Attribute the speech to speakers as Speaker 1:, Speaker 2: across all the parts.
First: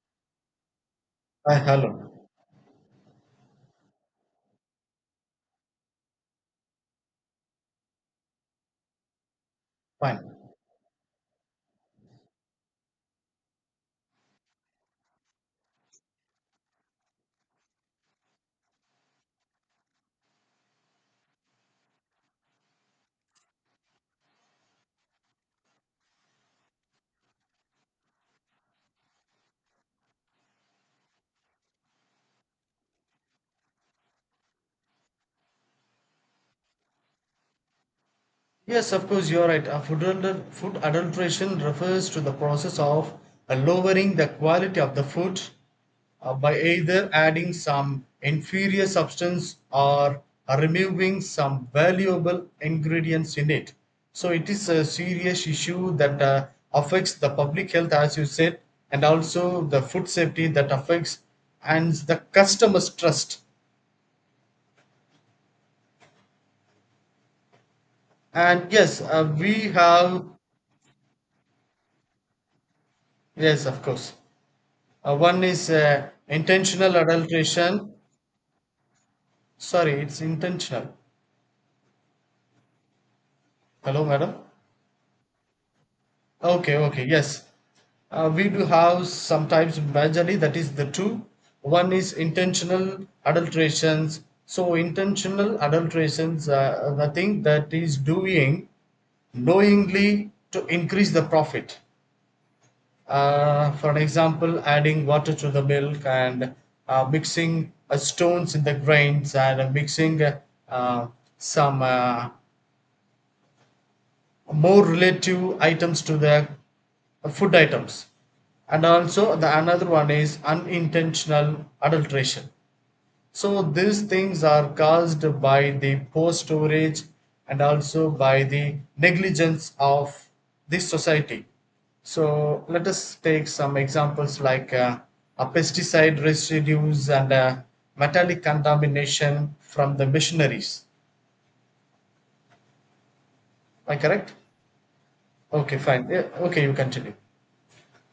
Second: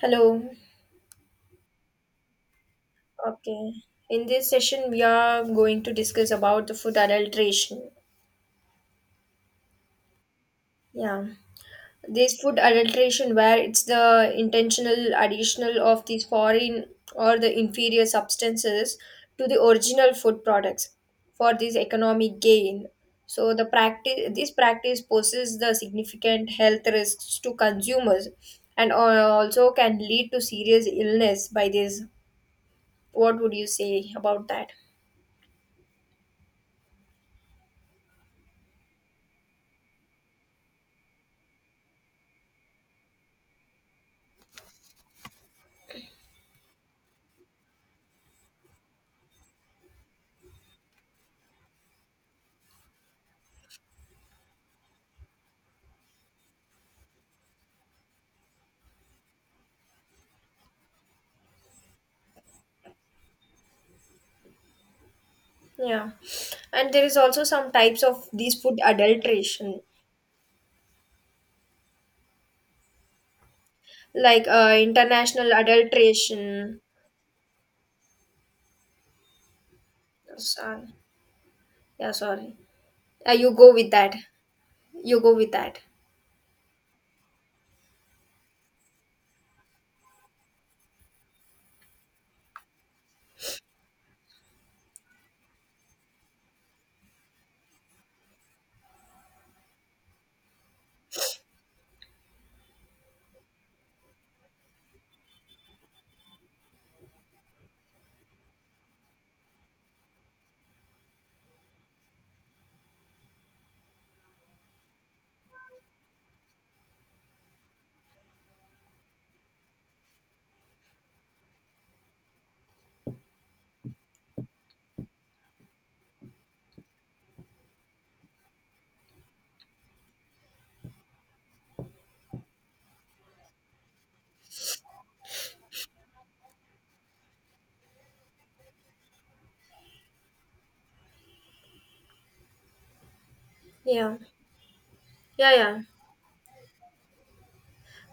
Speaker 1: Hello.
Speaker 2: Hi, hello.
Speaker 1: Okay. In this session, we are going to discuss about the food adulteration.
Speaker 2: Fine.
Speaker 1: Yeah, this food adulteration, where it's the intentional additional of these foreign or the inferior substances to the original food products for this economic gain. So the practice, this practice poses the significant health risks to consumers, and also can lead to serious illness by this. What would you say about that?
Speaker 2: Yes, of course, you're right. Food adulteration refers to the process of lowering the quality of the food by either adding some inferior substance or removing some valuable ingredients in it. So it is a serious issue that affects the public health, as you said, and also the food safety that affects and the customer's trust.
Speaker 1: Yeah, and there is also some types of these
Speaker 2: And
Speaker 1: food
Speaker 2: yes, we
Speaker 1: adulteration,
Speaker 2: have, yes, of course.
Speaker 1: like
Speaker 2: One
Speaker 1: international
Speaker 2: is
Speaker 1: adulteration.
Speaker 2: intentional adulteration. Sorry, it's
Speaker 1: Sorry.
Speaker 2: intentional.
Speaker 1: Yeah, sorry. You go with
Speaker 2: Hello,
Speaker 1: that.
Speaker 2: madam.
Speaker 1: You go with that.
Speaker 2: Okay, okay, yes. We do have sometimes majorly that is the two. One is intentional adulterations. So intentional adulterations are the thing that is doing knowingly to increase the profit. For an example, adding water to the milk, and mixing stones in the grains, and mixing uh, some more relative items to the food items. And also the another one is unintentional adulteration, so these things are caused by the poor storage and also by the negligence of this society. So let us take some examples like a pesticide residues and metallic contamination from the machineries. Am I
Speaker 1: Yeah.
Speaker 2: correct?
Speaker 1: Yeah,
Speaker 2: Okay,
Speaker 1: yeah.
Speaker 2: fine. Yeah, okay, you continue.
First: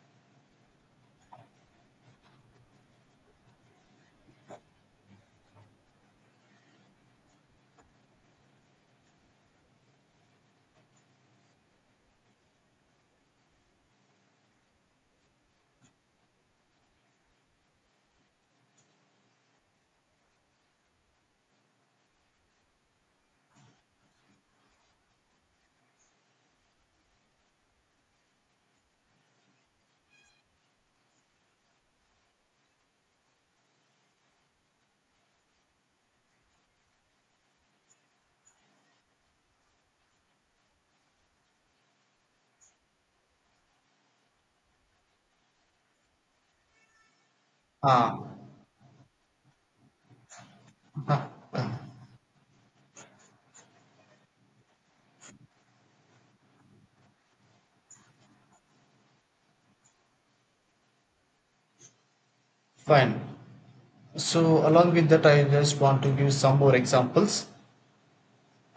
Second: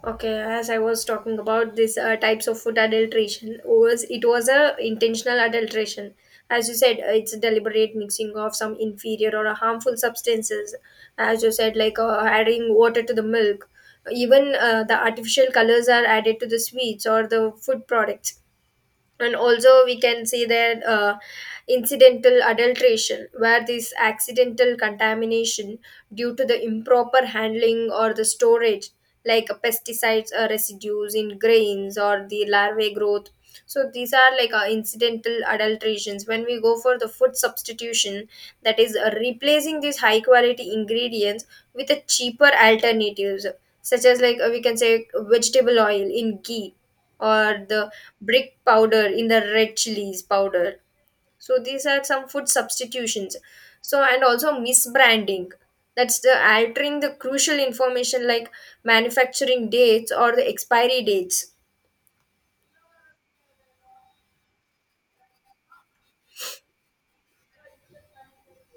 Speaker 1: Okay, as I was talking about this types of food adulteration, was it was a intentional adulteration. As you said, it's a deliberate mixing of some inferior or a harmful substances. As you said, like adding water to the milk, even the artificial colors are added to the sweets or the food products. And also we can see that incidental adulteration, where this accidental contamination due to the improper handling or the storage, like pesticides or residues in grains or the larvae growth. So these are like incidental adulterations. When we go for the food substitution, that is replacing these high quality ingredients with a cheaper alternatives, such as like we can say vegetable oil in ghee, or the
Speaker 2: Ah,
Speaker 1: brick powder in the red chilies powder. So these are some food substitutions. So and also misbranding, that's the altering the crucial information, like manufacturing dates or the expiry dates.
Speaker 2: fine. So along with that, I just want to give some more examples.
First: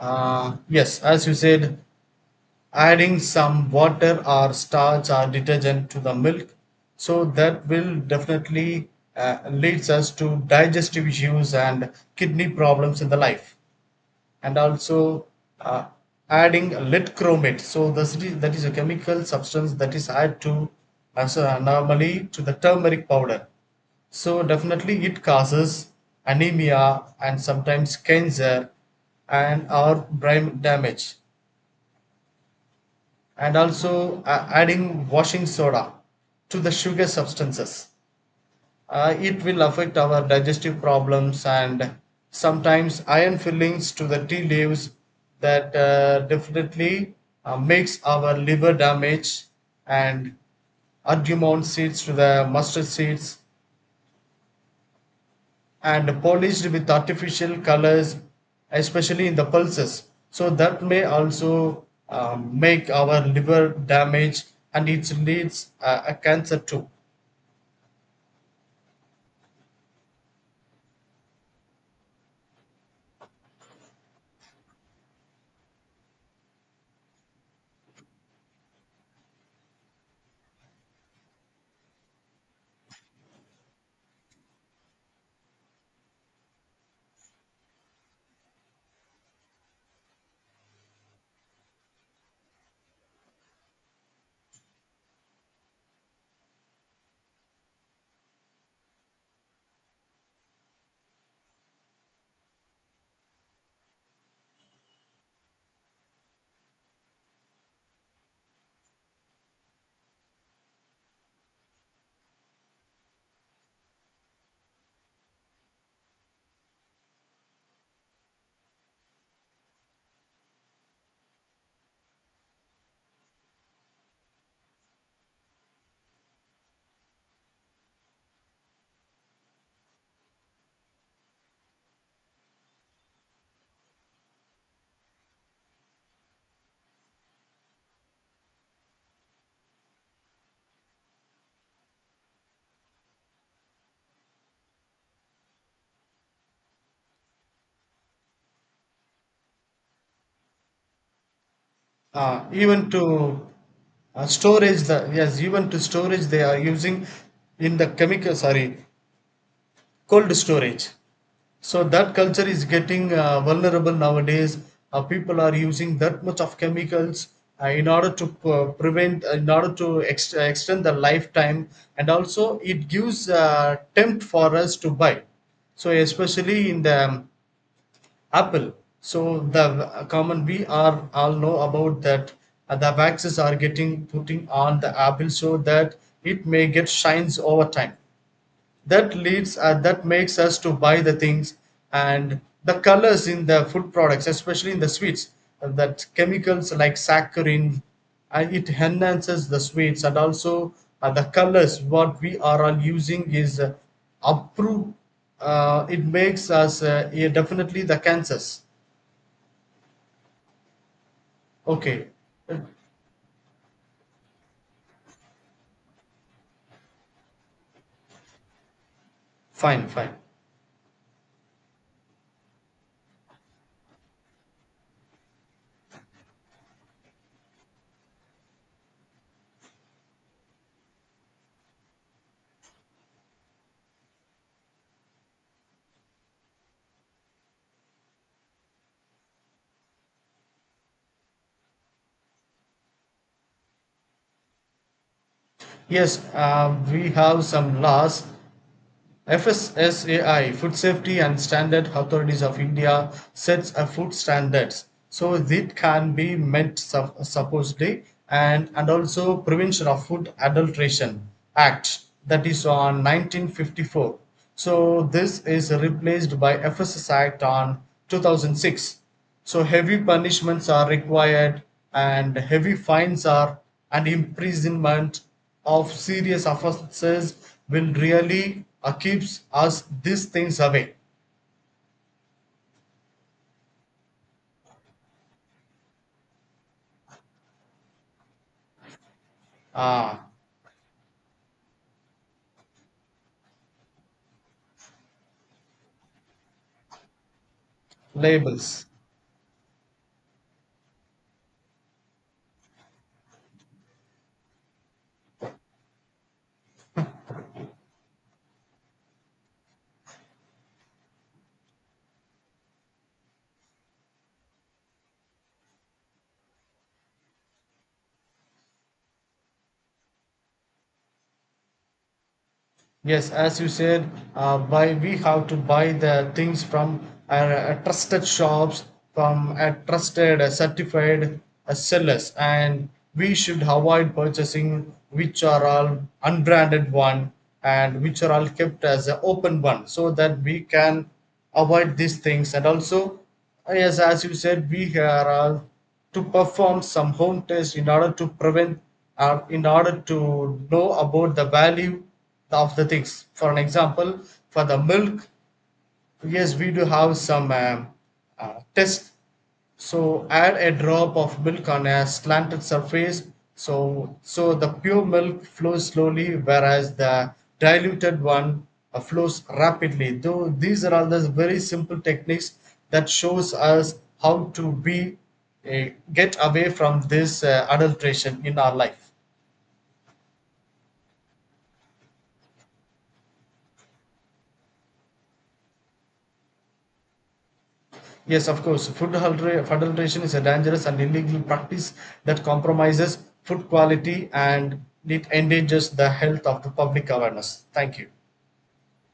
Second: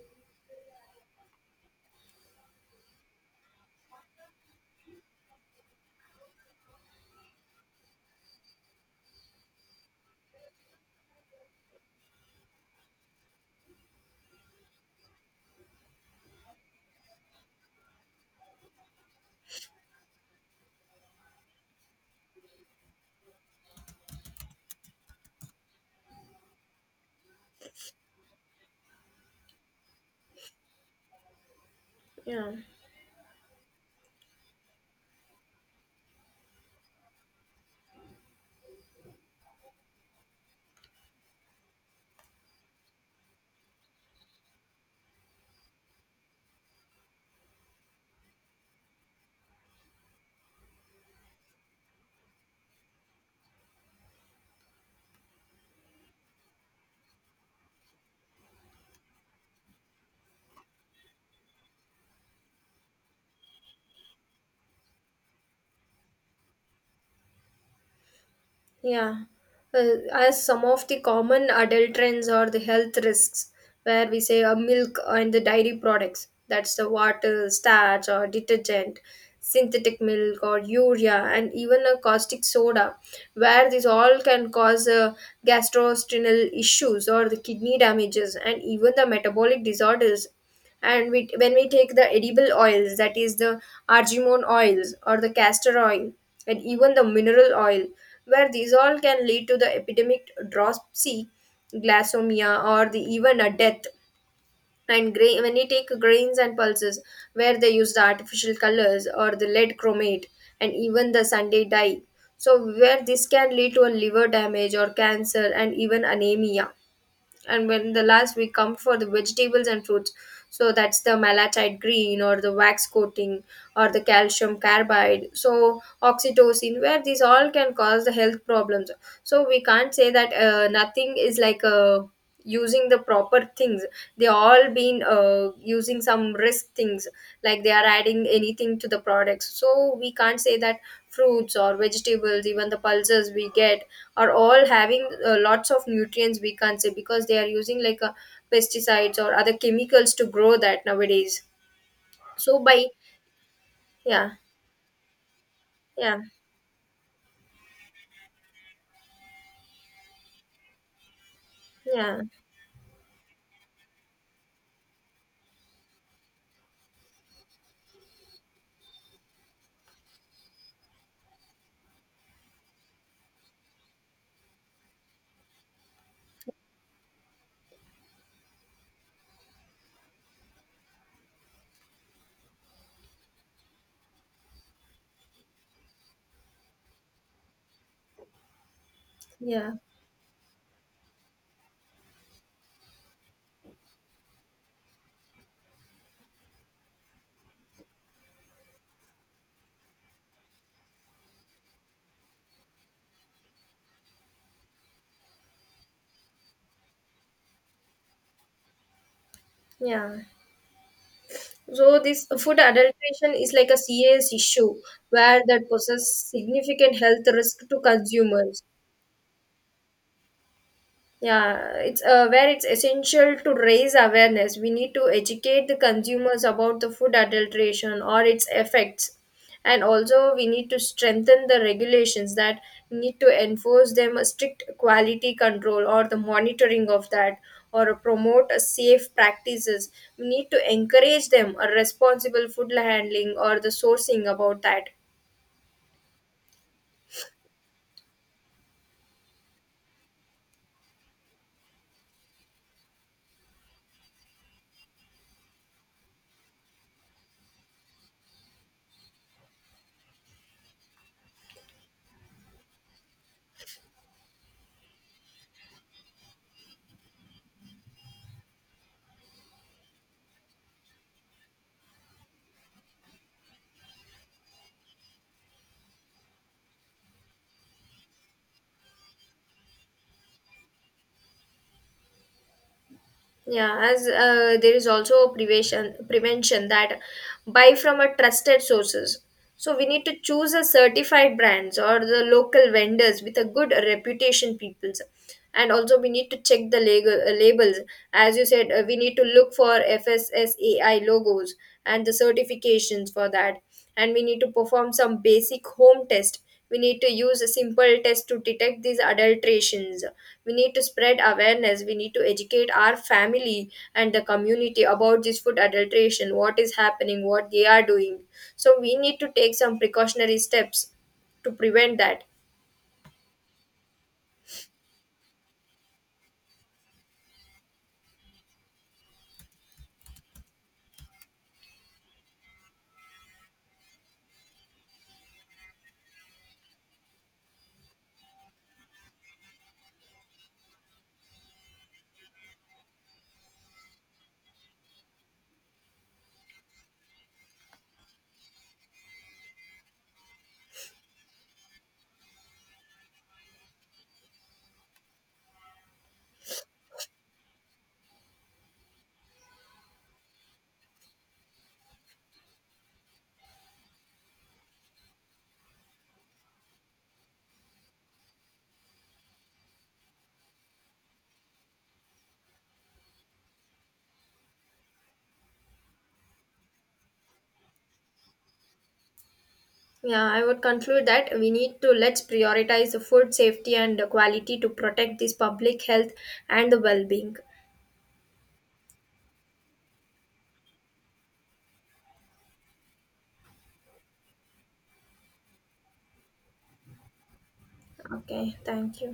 Speaker 2: Yes, as you said, adding some water or starch or detergent to the milk so that will definitely leads us to digestive issues and kidney problems in the life. And also uh, adding lead chromate, so that is a chemical substance that is added to as a normally to the turmeric powder. So definitely it causes anemia and sometimes cancer and or brain damage.
Speaker 1: Yeah.
Speaker 2: And also adding washing soda to the sugar substances. It will affect our digestive problems, and sometimes iron fillings to the tea leaves that definitely makes our liver damage, and adjumant seeds to the mustard seeds and polished with artificial colors, especially in the pulses. So that may also make our liver damage, and it leads a cancer too.
Speaker 1: Yeah, uh, as some of the common adult trends are the health risks, where we say milk and the dairy products, that's the water, starch, or detergent, synthetic milk, or urea, and even a caustic soda, where these all can cause gastrointestinal issues or the kidney damages and even the metabolic disorders. And when we take the edible oils, that is the argemone oils or the castor oil and even the mineral oil, where these all can lead to the epidemic dropsy, glasomia, or the even a death. And when you take grains and pulses, where they use the artificial colors or the lead chromate and even the sunday dye. So where this can lead to a liver damage or cancer and even anemia. And when the last, we come for the vegetables and fruits. So that's the malachite green or the wax coating or the calcium carbide so oxytocin, where these all can cause the health problems. So we can't say that nothing is like using the proper things. They all been using some risk things, like they are adding anything to the products. So we can't say that fruits or vegetables, even the pulses we get, are all having lots of nutrients. We can't say, because they are using like pesticides or other chemicals to grow that nowadays. So by.
Speaker 2: Even to
Speaker 1: Yeah.
Speaker 2: Storage, the yes, even to
Speaker 1: Yeah.
Speaker 2: storage they are using in the chemical, sorry, cold storage. So that
Speaker 1: Yeah.
Speaker 2: culture is getting vulnerable nowadays. People are using that much of chemicals in order to p- prevent, in order to ex- extend the lifetime, and also it gives tempt for us to buy. So especially in the Apple. So the common we are all know about that the waxes are getting putting on the Apple so that it may get shines over time, that leads
Speaker 1: Yeah.
Speaker 2: that makes us to buy the things. And the colors in the food products, especially in the sweets, that chemicals like saccharin, it enhances the sweets. And also the colors what we are all using is approved. It makes us, yeah, definitely the cancers.
Speaker 1: Yeah. So
Speaker 2: Okay.
Speaker 1: this food adulteration is like a serious issue, where that poses significant health risk to consumers.
Speaker 2: Fine, fine.
Speaker 1: Yeah, it's where it's essential to raise awareness. We need to educate the consumers about the food adulteration or its effects. And also, we need to strengthen the regulations that need to enforce them a strict quality control or the monitoring of that, or promote a safe practices. We need to encourage them a responsible food handling or the sourcing about that.
Speaker 2: Yes, we have some laws. FSSAI, Food Safety and Standard Authorities of India, sets a food standards. So it can be supposedly. And also Prevention of Food Adulteration Act, that is on 1954. So this is replaced by FSS Act on 2006. So heavy punishments are required, and heavy fines are, and imprisonment of serious offenses will really keeps us these things away.
Speaker 1: Yeah, as there is also prevention that buy from a trusted sources. So we need to
Speaker 2: Ah,
Speaker 1: choose a certified brands or the local vendors with a good reputation peoples. And also we need to check the legal, labels. As you said,
Speaker 2: labels.
Speaker 1: we need to look for FSSAI logos and the certifications for that. And we need to perform some basic home test. We need to use a simple test to detect these adulterations. We need to spread awareness. We need to educate our family and the community about this food adulteration, what is happening, what they are doing. So we need to take some precautionary steps to prevent that.
Speaker 2: Yes, as you said, buy we have to buy the things from trusted shops, from a trusted, certified sellers, and we should avoid purchasing which are all unbranded one and which are all kept as an open one, so that we can avoid these things. And also, yes, as you said, we are all to perform some home tests in order to prevent, in order to know about the value of the things. For an example, for the milk, yes, we do have some test. So add a drop of milk on a slanted surface. So the pure milk flows slowly, whereas the diluted one flows rapidly. Though these are all the very simple techniques that shows us how to be get away from this adulteration in our life.
Speaker 1: Yeah, I would conclude that we need to, let's prioritize the food safety and the quality to protect this public health and the well-being.
Speaker 2: Yes, of course. Food adulteration is a dangerous and illegal practice that compromises food quality, and it endangers the health of the public awareness. Thank you.
Speaker 1: Okay, thank you.